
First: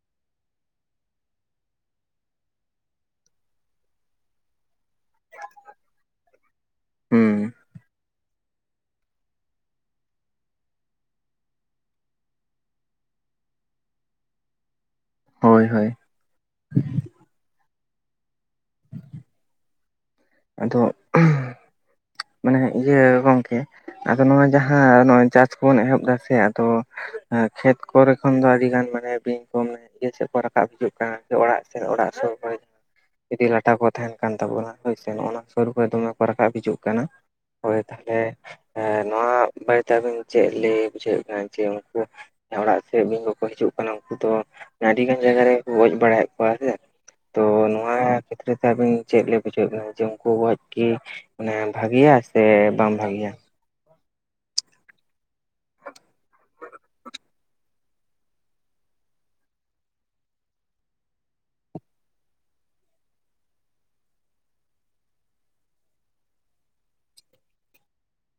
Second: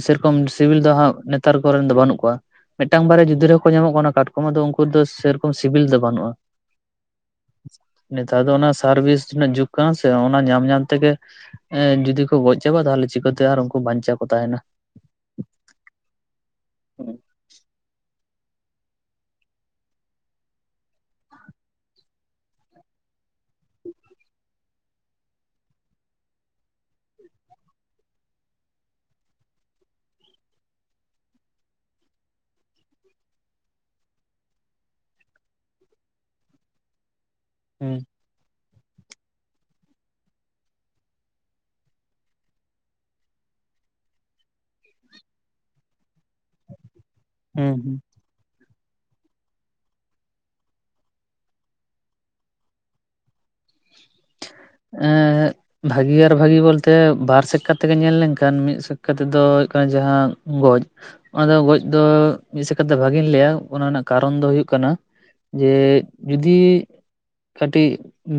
ᱥᱮᱨᱚᱠᱚᱢ ᱥᱤᱵᱤᱞ ᱫᱚ ᱦᱟᱸᱜ ᱱᱮᱛᱟᱨ ᱠᱚᱨᱮᱱ ᱫᱚ ᱵᱟᱹᱱᱩᱜ ᱠᱚᱣᱟ, ᱢᱤᱫᱴᱟᱝ ᱵᱟᱨᱭᱟ ᱡᱩᱫᱟᱹ ᱨᱮᱠᱚ ᱧᱟᱢᱚᱜ ᱠᱟᱱᱟ ᱠᱟᱴᱠᱚᱢ ᱟᱫᱚ ᱩᱱᱠᱩ ᱫᱚ ᱥᱮᱨᱚᱠᱚᱢ ᱥᱤᱵᱤᱞ ᱫᱚ ᱵᱟᱹᱱᱩᱜ-ᱟ ᱾ ᱦᱩᱸ ᱾ ᱱᱮᱛᱟᱨ ᱫᱚ ᱚᱱᱟ ᱥᱟᱨᱵᱤᱥ ᱨᱮᱱᱟᱜ ᱡᱩᱜ ᱠᱟᱱᱟ ᱥᱮ ᱚᱱᱟ ᱧᱟᱢ ᱧᱟᱞ ᱛᱮᱜᱮ ᱮᱸ ᱡᱩᱫᱤ ᱠᱚ ᱜᱚᱡ ᱪᱟᱵᱟᱜ-ᱟ ᱛᱟᱦᱞᱮ ᱪᱤᱠᱟᱹᱛᱮ ᱟᱨ ᱩᱱᱠᱩ ᱵᱟᱧᱪᱟᱣ ᱠᱚ ᱛᱟᱦᱮᱱᱟ ᱾ ᱦᱳᱭ ᱦᱳᱭ ᱾ ᱟᱫᱚ ᱢᱟᱱᱮ ᱤᱭᱟᱹ ᱜᱚᱝᱠᱮ ᱟᱫᱚ ᱱᱚᱣᱟ ᱡᱟᱦᱟᱸ ᱱᱚᱜᱼᱚᱭ ᱪᱟᱥ ᱠᱚᱵᱚᱱ ᱮᱦᱚᱵ ᱫᱟ ᱥᱮ ᱟᱫᱚ ᱠᱷᱮᱛ ᱠᱚᱨᱮ ᱠᱷᱚᱱ ᱫᱚ ᱟᱹᱰᱤ ᱜᱟᱱ ᱢᱟᱱᱮ ᱵᱤᱧ ᱠᱚ ᱤᱭᱟᱹ ᱥᱮᱫ ᱠᱚ ᱨᱟᱠᱟᱵ ᱦᱤᱡᱩᱜ ᱠᱟᱱᱟ ᱥᱮ ᱚᱲᱟᱜ ᱥᱮᱫ ᱚᱲᱟᱜ ᱥᱩᱨ ᱠᱚᱨᱮ ᱤᱫᱤ ᱞᱟᱴᱟ ᱠᱚ ᱛᱟᱦᱮᱱ ᱠᱟᱱ ᱛᱟᱵᱚᱱᱟ ᱦᱳᱭ ᱥᱮ ᱱᱚᱜ-ᱚ ᱱᱟ ᱥᱟᱹᱨᱩ ᱠᱷᱚᱡ ᱫᱚᱢᱮ ᱠᱚ ᱨᱟᱠᱟᱵ ᱦᱤᱡᱩᱜ ᱠᱟᱱᱟ ᱦᱳᱭ ᱦᱩᱸ ᱛᱟᱦᱞᱮ ᱦᱮᱸ ᱱᱚᱣᱟ ᱵᱟᱨᱮᱹ ᱛᱮ ᱟᱵᱤᱱ ᱪᱮᱫ ᱞᱟᱹᱭ ᱵᱩᱡᱷᱟᱹᱣᱮᱫ ᱵᱮᱱᱟ ᱡᱮ ᱩᱱᱠᱩ ᱚᱲᱟᱜ ᱥᱮᱫ ᱵᱤᱧ ᱠᱚᱠᱚ ᱦᱤᱡᱩᱜ ᱠᱟᱱᱟ ᱩᱱᱠᱩ ᱛᱚ ᱟᱰᱤ ᱜᱟᱱ ᱡᱟᱭᱜᱟ ᱨᱮᱜᱮ ᱠᱚ ᱜᱚᱡ ᱵᱟᱲᱟᱭᱮᱫ ᱠᱚᱣᱟ ᱥᱮ ᱛᱚ ᱦᱩᱸ ᱱᱚᱣᱟ ᱦᱩᱸ ᱠᱷᱮᱛᱨᱮ ᱛᱮ ᱟᱵᱤᱱ ᱪᱮᱫ ᱵᱩᱡᱷᱟᱹᱜ ᱠᱟᱱᱟ ᱡᱮ ᱩᱱᱠᱩ ᱜᱚᱡ ᱠᱤ ᱢᱟᱱᱮ ᱵᱷᱟᱜᱮᱭᱟ ᱥᱮ ᱵᱟᱝ ᱵᱷᱟᱜᱮᱭᱟ ᱮᱻᱫ ᱵᱷᱟᱹᱜᱤ ᱟᱨ ᱵᱷᱟᱹᱜᱤ ᱵᱚᱞᱛᱮ ᱵᱟᱨ ᱥᱮᱫ ᱠᱟᱛᱮ ᱜᱮ ᱧᱮᱞ ᱞᱮᱱᱠᱷᱟᱱ ᱢᱤᱫ ᱥᱮᱫ ᱠᱟᱛᱮ ᱫᱚ ᱦᱩᱭᱩᱜ ᱠᱟᱱᱟ ᱡᱟᱦᱟᱸ ᱜᱚᱡ ᱚᱱᱟᱫᱚ ᱜᱚᱡ ᱫᱚ ᱢᱤᱫ ᱥᱮᱫ ᱠᱷᱟᱫ ᱫᱚ ᱵᱷᱟᱜᱤᱧ ᱞᱟᱹᱭᱟ ᱚᱱᱟ ᱨᱮᱱᱟᱜ ᱠᱟᱨᱚᱱ ᱫᱚ ᱦᱩᱭᱩᱜ ᱠᱟᱱᱟ ᱡᱮ ᱡᱩᱫᱤ ᱠᱟᱹᱴᱤᱡ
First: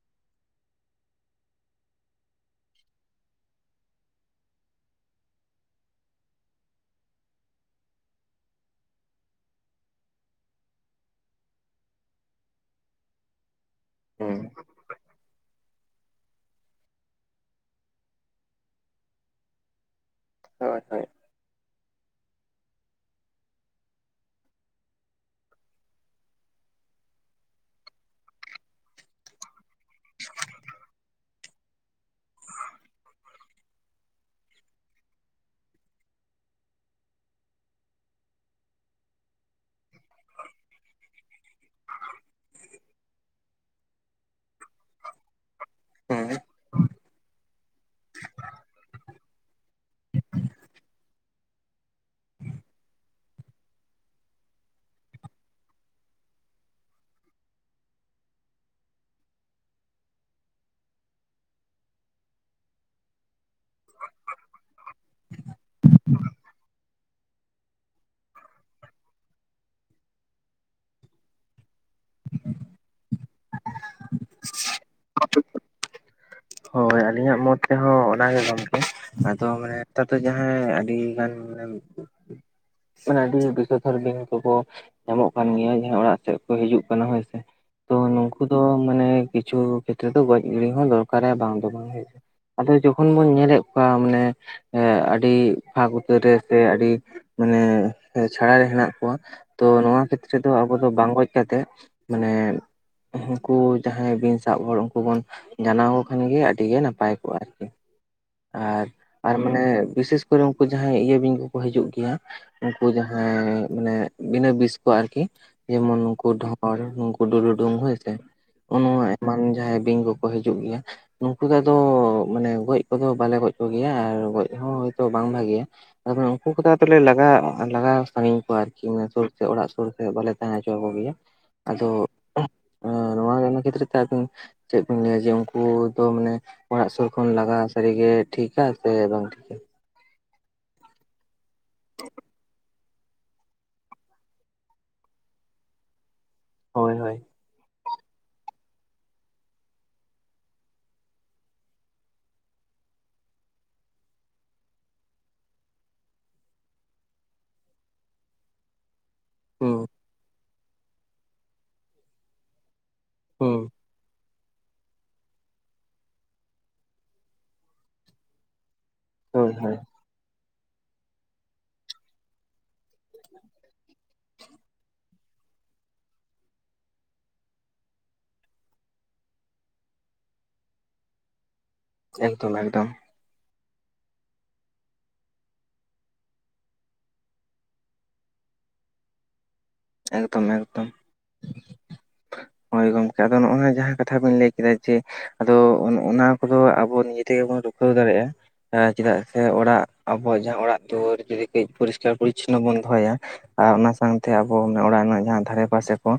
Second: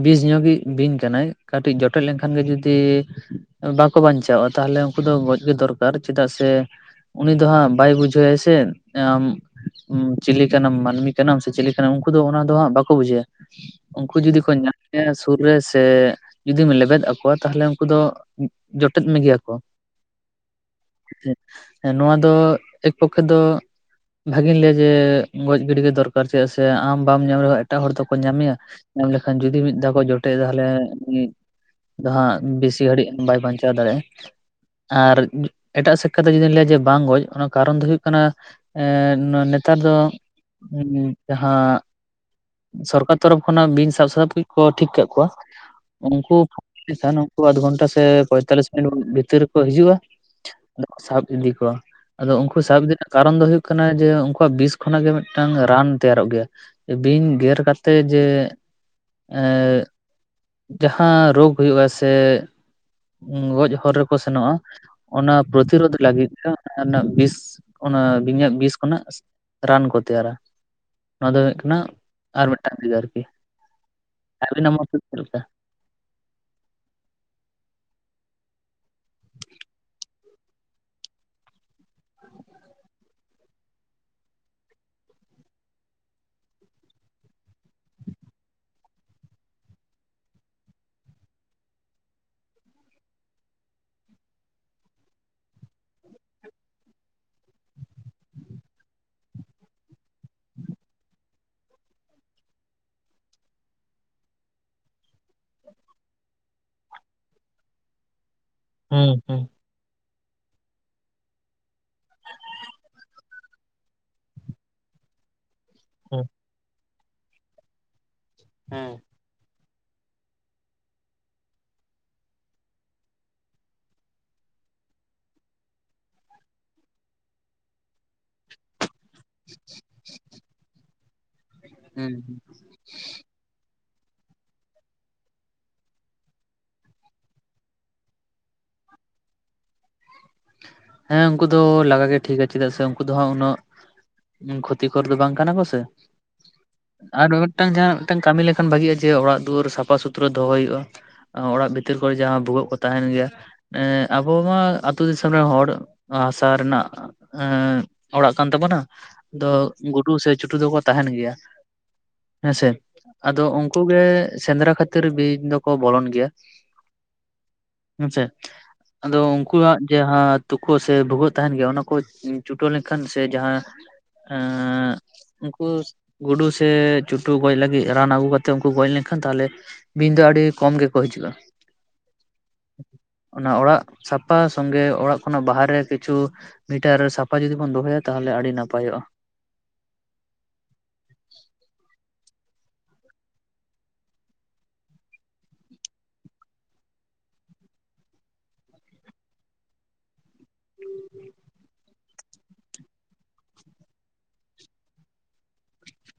ᱵᱤᱥ ᱧᱚᱜᱤᱡ ᱵᱤᱧ ᱠᱟᱱᱟᱭ ᱠᱟᱹᱴᱤᱡ ᱡᱚᱴᱮᱫ ᱞᱮᱱᱠᱷᱟᱱ ᱜᱮ ᱡᱩᱫᱤ ᱵᱟᱠᱚ ᱵᱟᱧᱪᱟᱣᱚᱜ-ᱟ ᱛᱟᱦᱞᱮ ᱩᱱᱠᱩ ᱫᱚ ᱜᱚᱡ ᱜᱮ ᱫᱚᱨᱠᱟᱨ ᱪᱮᱫᱟᱜ ᱥᱮ ᱩᱱᱤ ᱫᱚ ᱦᱟᱸᱜ ᱵᱟᱭ ᱵᱩᱡᱷᱟᱹᱣᱮᱜ-ᱟ ᱥᱮ ᱟᱢ ᱪᱤᱞᱤ ᱠᱟᱱᱟᱢ ᱢᱟᱹᱱᱢᱤ ᱠᱟᱱᱟᱢ ᱥᱮ ᱪᱤᱞᱤ ᱠᱟᱱᱟᱢ ᱩᱱᱠᱩ ᱫᱚ ᱚᱱᱟ ᱫᱚ ᱦᱟᱸᱜ ᱵᱟᱠᱚ ᱵᱩᱡᱷᱟᱹᱭᱟ ᱩᱱᱠᱩ ᱦᱩᱸ ᱡᱩᱫᱤ ᱠᱚ ᱧᱟᱢ ᱢᱮᱭᱟ ᱥᱩᱨ ᱨᱮ ᱥᱮ ᱡᱩᱫᱤᱢ ᱞᱮᱵᱮᱫ ᱟᱠᱚᱣᱟ ᱛᱟᱦᱚᱞᱮ ᱩᱱᱠᱩ ᱫᱚ ᱡᱚᱴᱮᱫ ᱢᱮᱜᱮᱭᱟᱠᱚ ᱦᱳᱭ ᱦᱳᱭ ᱱᱚᱣᱟ ᱫᱚ ᱮᱠ ᱯᱚᱠᱠᱷᱮ ᱫᱚ ᱵᱷᱟᱜᱤᱧ ᱞᱟᱹᱭᱟ ᱡᱮ ᱜᱚᱡ ᱜᱤᱰᱤ ᱜᱮ ᱫᱚᱨᱠᱟᱨ ᱪᱮᱫᱟᱜ ᱥᱮ ᱟᱢ ᱵᱟᱢ ᱧᱟᱢ ᱨᱮᱦᱚᱸ ᱮᱴᱟᱜ ᱦᱚᱲ ᱫᱚᱠᱚ ᱧᱟᱢᱮᱭᱟ ᱧᱟᱢ ᱞᱮᱠᱷᱟᱱ ᱡᱩᱫᱤ ᱢᱤᱫ ᱫᱷᱟᱣ ᱠᱚ ᱡᱚᱴᱮᱫ ᱮᱫᱟ ᱛᱟᱞᱦᱮ ᱩᱱᱤ ᱟᱫᱚ ᱦᱟᱸᱜ ᱵᱮᱥᱤ ᱜᱷᱟᱹᱲᱤᱡ ᱵᱟᱭ ᱵᱟᱧᱪᱟᱣ ᱫᱟᱲᱮᱭᱟᱜ ᱟᱨ ᱮᱴᱟᱜ ᱥᱮᱫ ᱠᱷᱚᱫ ᱫᱚ ᱡᱩᱫᱤᱧ ᱞᱟᱹᱭᱟ ᱡᱮ ᱵᱟᱝ ᱜᱚᱡ ᱚᱱᱟ ᱠᱟᱨᱚᱱ ᱫᱚ ᱦᱩᱭᱩᱜ ᱠᱟᱱᱟ ᱮᱻᱫ ᱱᱮᱛᱟᱨ ᱫᱚ ᱡᱟᱦᱟᱸ ᱥᱚᱨᱠᱟᱨ ᱛᱚᱨᱚᱯᱷ ᱠᱷᱚᱱᱟᱜ ᱵᱤᱧ ᱥᱟᱵ ᱥᱟᱯ ᱠᱩᱭᱤᱡ ᱠᱚ ᱴᱷᱤᱠ ᱠᱟᱜ ᱠᱚᱣᱟ ᱦᱮᱸ ᱩᱱᱠᱩ ᱮᱱᱠᱷᱟᱱ ᱩᱱᱠᱩ ᱟᱫᱷ ᱜᱷᱚᱱᱴᱟ ᱥᱮ ᱯᱚᱭᱛᱟᱞᱞᱤᱥ ᱢᱤᱱᱤᱴ ᱵᱷᱤᱛᱤᱨ ᱨᱮᱠᱚ ᱦᱤᱡᱩᱜ-ᱟ ᱥᱟᱵ ᱤᱫᱤ ᱠᱚᱣᱟ ᱟᱫᱚ ᱩᱱᱠᱩ ᱥᱟᱵ ᱤᱫᱤ ᱨᱮᱱᱟᱜ ᱠᱟᱨᱚᱱ ᱫᱚ ᱦᱳᱭᱳᱜ ᱠᱟᱱᱟ ᱡᱮ ᱩᱱᱠᱩᱣᱟᱜ ᱵᱤᱥ ᱠᱷᱚᱱᱟᱜ ᱜᱮ ᱢᱤᱫᱴᱟᱝ ᱨᱟᱱ ᱛᱮᱭᱟᱨᱚᱜ ᱜᱮᱭᱟ ᱵᱤᱧ ᱜᱮᱨ ᱠᱟᱛᱮᱜ ᱡᱮ ᱮᱜ ᱡᱟᱦᱟᱸ ᱨᱳᱜᱽ ᱦᱩᱭᱩᱜ-ᱟ ᱥᱮ ᱜᱚᱡ ᱦᱚᱨ ᱨᱮᱠᱚ ᱥᱮᱱᱚᱜ-ᱟ ᱚᱱᱟ ᱯᱨᱚᱛᱤᱨᱳᱫᱷ ᱞᱟᱹᱜᱤᱫ <inaudible> ᱵᱤᱥ ᱚᱱᱟ ᱵᱤᱧᱟᱜ ᱵᱤᱥ ᱠᱷᱚᱱᱟᱜ ᱨᱟᱱ ᱠᱚ ᱛᱮᱭᱟᱨᱟ ᱱᱚᱣᱟ ᱫᱚ ᱦᱩᱭᱩᱜ ᱠᱟᱱᱟ ᱟᱨ ᱢᱤᱫᱴᱟᱱ ᱵᱷᱮᱜᱟᱨ ᱟᱨᱠᱤ ᱟᱹᱵᱤᱱᱟᱜ ᱢᱚᱛ ᱫᱚ ᱪᱮᱫ ᱞᱮᱠᱟ ᱦᱳᱭ ᱟᱹᱞᱤᱧᱟᱜ ᱢᱚᱛ ᱛᱮᱦᱚᱸ ᱚᱱᱟᱜᱮ ᱜᱚᱝᱠᱮ ᱟᱫᱚ ᱢᱟᱱᱮ ᱱᱮᱛᱟᱨ ᱫᱚ ᱡᱟᱦᱟᱸᱭ ᱟᱹᱰᱤ ᱜᱟᱱ ᱢᱟᱱᱮ <unintelligible> ᱢᱟᱱᱮ ᱟᱹᱰᱤ ᱵᱤᱥᱟᱹᱛᱷᱚᱨ ᱜᱮ ᱱᱩᱠᱩ ᱠᱚ ᱧᱟᱢᱚᱜ ᱠᱟᱱ ᱜᱮᱭᱟ ᱡᱮ ᱚᱲᱟᱜ ᱥᱮᱫ ᱠᱚ ᱦᱤᱡᱩᱜ ᱠᱟᱱᱟ ᱦᱳᱭ ᱥᱮ ᱛᱚ ᱱᱩᱝᱠᱩ ᱫᱚ ᱢᱟᱱᱮ ᱠᱤᱪᱷᱩ ᱠᱷᱮᱛᱨᱮ ᱫᱚ ᱜᱚᱡ ᱜᱤᱲᱤ ᱦᱚᱸ ᱫᱚᱨᱠᱟᱨᱟ ᱵᱟᱝ ᱫᱚ ᱵᱟᱝ ᱟᱫᱚ ᱡᱚᱠᱷᱚᱱ ᱵᱚᱱ ᱧᱮᱞᱮᱫ ᱠᱚᱣᱟ ᱢᱟᱱᱮ ᱮ ᱟᱹᱰᱤ ᱯᱷᱟᱠ ᱩᱛᱟᱹᱨ ᱨᱮ ᱥᱮ ᱟᱹᱰᱤ ᱢᱟᱱᱮ ᱪᱷᱟᱲ ᱦᱮᱱᱟᱜ ᱠᱚᱣᱟ ᱛᱚ ᱱᱚᱣᱟ ᱠᱷᱮᱛᱨᱮ ᱫᱚ ᱟᱵᱚ ᱫᱚ ᱵᱟᱝ ᱜᱚᱡ ᱠᱟᱛᱮᱜ ᱢᱟᱱᱮ ᱩᱱᱠᱩ ᱡᱟᱦᱟᱸᱭ ᱵᱤᱧ ᱥᱟᱵ ᱦᱚᱲ ᱩᱱᱠᱩ ᱵᱚᱱ ᱡᱟᱱᱟᱣ ᱠᱷᱟᱱ ᱜᱮ ᱟᱹᱰᱤ ᱜᱮ ᱱᱟᱯᱟᱭ ᱠᱚᱜᱼᱟ ᱟᱨᱠᱤ ᱟᱨ ᱦᱩᱸ ᱟᱨ ᱦᱩᱸ ᱢᱟᱱᱮ ᱵᱤᱥᱮᱥ <unintelligible> ᱩᱱᱠᱩ ᱡᱟᱦᱟᱸᱭ ᱤᱭᱟᱹ ᱵᱤᱧ ᱠᱚᱠᱚ ᱦᱤᱡᱩᱜ ᱜᱮᱭᱟ ᱩᱱᱠᱩ ᱡᱟᱦᱟᱸᱭ ᱢᱟᱱᱮ ᱵᱤᱱᱟᱹ ᱵᱤᱥ ᱠᱚ ᱟᱨᱠᱤ ᱡᱮᱢᱚᱱ ᱦᱩᱸ ᱱᱩᱠᱩ ᱰᱷᱚᱸᱨ ᱱᱩᱠᱩ ᱰᱩᱞᱩᱰᱩᱝ ᱦᱳᱭ ᱥᱮ ᱦᱩᱸ ᱚ-ᱱᱚᱣᱟ ᱢᱟᱱ ᱡᱟᱦᱟᱸᱭ ᱵᱤᱧ ᱠᱚᱠᱚ ᱦᱤᱡᱩᱜ ᱜᱮᱭᱟ ᱱᱩᱠᱩ ᱫᱚ ᱟᱫᱚ ᱢᱟᱱᱮ ᱜᱚᱡ ᱠᱚᱫᱚ ᱵᱟᱞᱮ ᱜᱚᱡ ᱠᱚᱜᱮᱭᱟ ᱟᱨ ᱜᱚᱡ ᱦᱚᱸ ᱦᱚᱭᱛᱳ ᱵᱟᱝ ᱵᱷᱟᱜᱮᱭᱟ᱾ ᱟᱫᱚ ᱩᱱᱠᱩ ᱠᱚᱫᱚ ᱟᱫᱚ ᱞᱮ ᱞᱟᱜᱟ ᱞᱟᱜᱟ ᱥᱟᱹᱜᱤᱧ ᱠᱚᱣᱟ ᱟᱨᱠᱤ᱾ ᱥᱤᱢᱟᱹ ᱥᱳᱨ ᱛᱮ ᱚᱲᱟᱜ ᱥᱳᱨ ᱥᱮᱜ ᱵᱟᱞᱮ ᱛᱟᱦᱮᱸ ᱦᱚᱪᱚ ᱟᱠᱚ ᱜᱮᱭᱟ ᱟᱫᱚ ᱦᱩᱸ ᱱᱚᱣᱟ ᱜᱮ ᱚᱱᱟ ᱠᱷᱮᱛᱨᱮ ᱛᱮ ᱟᱹᱵᱤᱱ ᱪᱮᱫ ᱵᱤᱱ ᱞᱟᱹᱭᱟ ᱡᱮ ᱩᱱ ᱠᱩ ᱫᱚ ᱢᱟᱱᱮ ᱚᱲᱟᱜ ᱥᱳᱨ ᱠᱷᱚᱱ ᱞᱟᱜᱟ ᱥᱟᱹᱨᱤᱜᱮ ᱴᱷᱤᱠ-ᱟ ᱥᱮ ᱵᱟᱝ ᱴᱷᱤᱠ-ᱟ? ᱦᱮᱸ ᱩᱱᱠᱩ ᱫᱚ ᱞᱟᱜᱟ ᱜᱮ ᱴᱷᱤᱠᱟ ᱪᱮᱫᱟᱜ ᱥᱮ ᱠᱩ ᱫᱚ ᱦᱟᱸᱜ ᱩᱱᱟᱹᱜ ᱠᱷᱚᱛᱤᱠᱚᱨ ᱫᱚ ᱵᱟᱝ ᱠᱟᱱᱟ ᱠᱚ ᱥᱮ᱾ ᱦᱳᱭ ᱦᱳᱭ ᱟᱨ ᱢᱤᱫᱴᱟᱝ ᱡᱟᱦᱟᱸ ᱢᱤᱫᱴᱟᱝ ᱠᱟᱹᱢᱤ ᱞᱮᱠᱷᱟᱱ ᱵᱷᱟᱜᱤᱜᱼᱟ ᱡᱮ ᱚᱲᱟᱜ ᱫᱩᱣᱟᱹᱨ ᱥᱟᱯᱷᱟ ᱥᱩᱛᱽᱨᱟᱹ ᱫᱚᱦᱚᱭ ᱦᱩᱭᱩᱜᱼᱟ᱾ ᱚᱲᱟᱜ ᱵᱷᱤᱛᱤᱨ ᱠᱚᱨᱮ ᱡᱟᱦᱟᱸ ᱵᱷᱩᱜᱟᱹᱜ ᱠᱚ ᱛᱟᱦᱮᱸᱱ ᱜᱮᱭᱟ ᱮᱸᱜ ᱟᱵᱚ ᱢᱟ ᱟ ᱛᱩ ᱫᱤᱥᱚᱢ ᱨᱮᱱ ᱦᱚᱲ ᱦᱟᱥᱟ ᱨᱮᱱᱟᱜ ᱮᱸᱜ ᱚᱲᱟᱜ ᱠᱟᱱ ᱛᱟᱵᱚᱱᱟ, ᱫᱚ ᱦᱩᱸ ᱜᱩᱰᱩ ᱥᱮ ᱪᱩᱴᱩ ᱫᱚᱠᱚ ᱛᱟᱦᱮᱸᱱ ᱜᱮᱭᱟ ᱦᱮᱸᱥᱮ ᱟᱫᱚ ᱦᱩᱸ ᱩᱱ ᱠᱩ ᱜᱮ ᱥᱮᱸᱫᱽᱨᱟ ᱠᱷᱟᱹᱛᱤᱨ ᱵᱤᱧ ᱫᱚᱠᱚ ᱵᱚᱞᱚᱱ ᱜᱮᱭᱟ᱾ ᱦᱮᱸᱥᱮ ᱟᱫᱚ ᱦᱳᱭ ᱦᱳᱭ ᱩᱱᱠᱩᱣᱟᱜ ᱦᱟᱸᱜ ᱛᱩᱠᱟᱹ ᱥᱮ ᱵᱷᱩᱜᱟᱹᱜ ᱛᱟᱦᱮᱸᱱ ᱜᱮᱭᱟ ᱚᱱᱟ ᱠᱚ ᱪᱩᱴᱟᱹ ᱞᱮᱱᱠᱷᱟᱱ ᱥᱮ ᱡᱟᱦᱟᱸ ᱮᱸᱜ ᱩᱱᱠᱩ ᱜᱩᱰᱩ ᱥᱮ ᱪᱩᱴᱩ ᱜᱚᱡ ᱞᱟᱹᱜᱤᱫ ᱨᱟᱱ ᱟᱹᱜᱩ ᱠᱟᱛᱮᱜ ᱩᱱᱠᱩ ᱜᱚᱡ ᱞᱮᱱᱠᱷᱟᱱ ᱛᱟᱦᱚᱞᱮ ᱵᱤᱧ ᱫᱚ ᱟᱹᱰᱤ ᱠᱚᱢ ᱜᱮᱠᱚ ᱦᱤᱡᱩᱜᱼᱟ᱾ ᱮᱠᱫᱚᱢ ᱮᱠᱫᱚᱢ᱾ ᱚᱱᱟ ᱚᱲᱟᱜ ᱥᱟᱯᱟ ᱠᱷᱚᱱ ᱜᱮ ᱚᱲᱟᱜ ᱠᱷᱚᱱᱟᱜ ᱵᱟᱦᱟᱨᱮ ᱠᱤᱪᱷᱩ ᱢᱤᱴᱟᱨ ᱥᱟᱯᱷᱟ ᱡᱩᱫᱤ ᱵᱚᱱ ᱫᱚᱦᱚᱭᱟ ᱛᱟᱦᱚᱞᱮ ᱟᱹᱰᱤ ᱱᱟᱯᱟᱭᱚᱜᱼᱟ᱾ ᱮᱠᱫᱚᱢ ᱮᱠᱫᱚᱢ᱾ ᱦᱳᱭ ᱜᱚᱢᱠᱮ ᱟᱫᱚ ᱱᱚᱜᱼᱚᱭ ᱡᱟᱦᱟᱸ ᱠᱟᱛᱷᱟ ᱵᱤᱱ ᱞᱟᱹᱭ ᱠᱮᱫᱟ ᱡᱮ ᱟᱫᱚ ᱚᱱ ᱚᱱᱟ ᱠᱚᱫᱚ ᱟᱵᱚ ᱱᱤᱡᱮ ᱛᱮᱜᱮ ᱵᱚᱱ ᱨᱩᱠᱟᱹᱣ ᱫᱟᱲᱮᱜᱼᱟ᱾ ᱦᱮᱸ ᱪᱮᱫᱟᱜ ᱥᱮ ᱚᱲᱟᱜ ᱟᱵᱚᱣᱟᱜ ᱡᱟᱦᱟᱸ ᱚᱲᱟᱜ ᱫᱩᱣᱟᱹᱨ ᱡᱩᱫᱤ ᱠᱟᱹᱡ ᱯᱚᱨᱤᱥᱠᱟᱨ ᱯᱚᱨᱤᱪᱪᱷᱚᱱᱱᱚ ᱵᱚᱱ ᱫᱚᱦᱚᱭᱟ ᱟᱨ ᱚᱱᱟ ᱥᱟᱝᱛᱮ ᱟᱵᱚ ᱚᱱᱟ ᱚᱲᱟᱜ ᱨᱮᱱᱟᱜ ᱡᱟᱦᱟᱸ ᱫᱷᱟᱨᱮ ᱯᱟᱥᱮ ᱠᱚ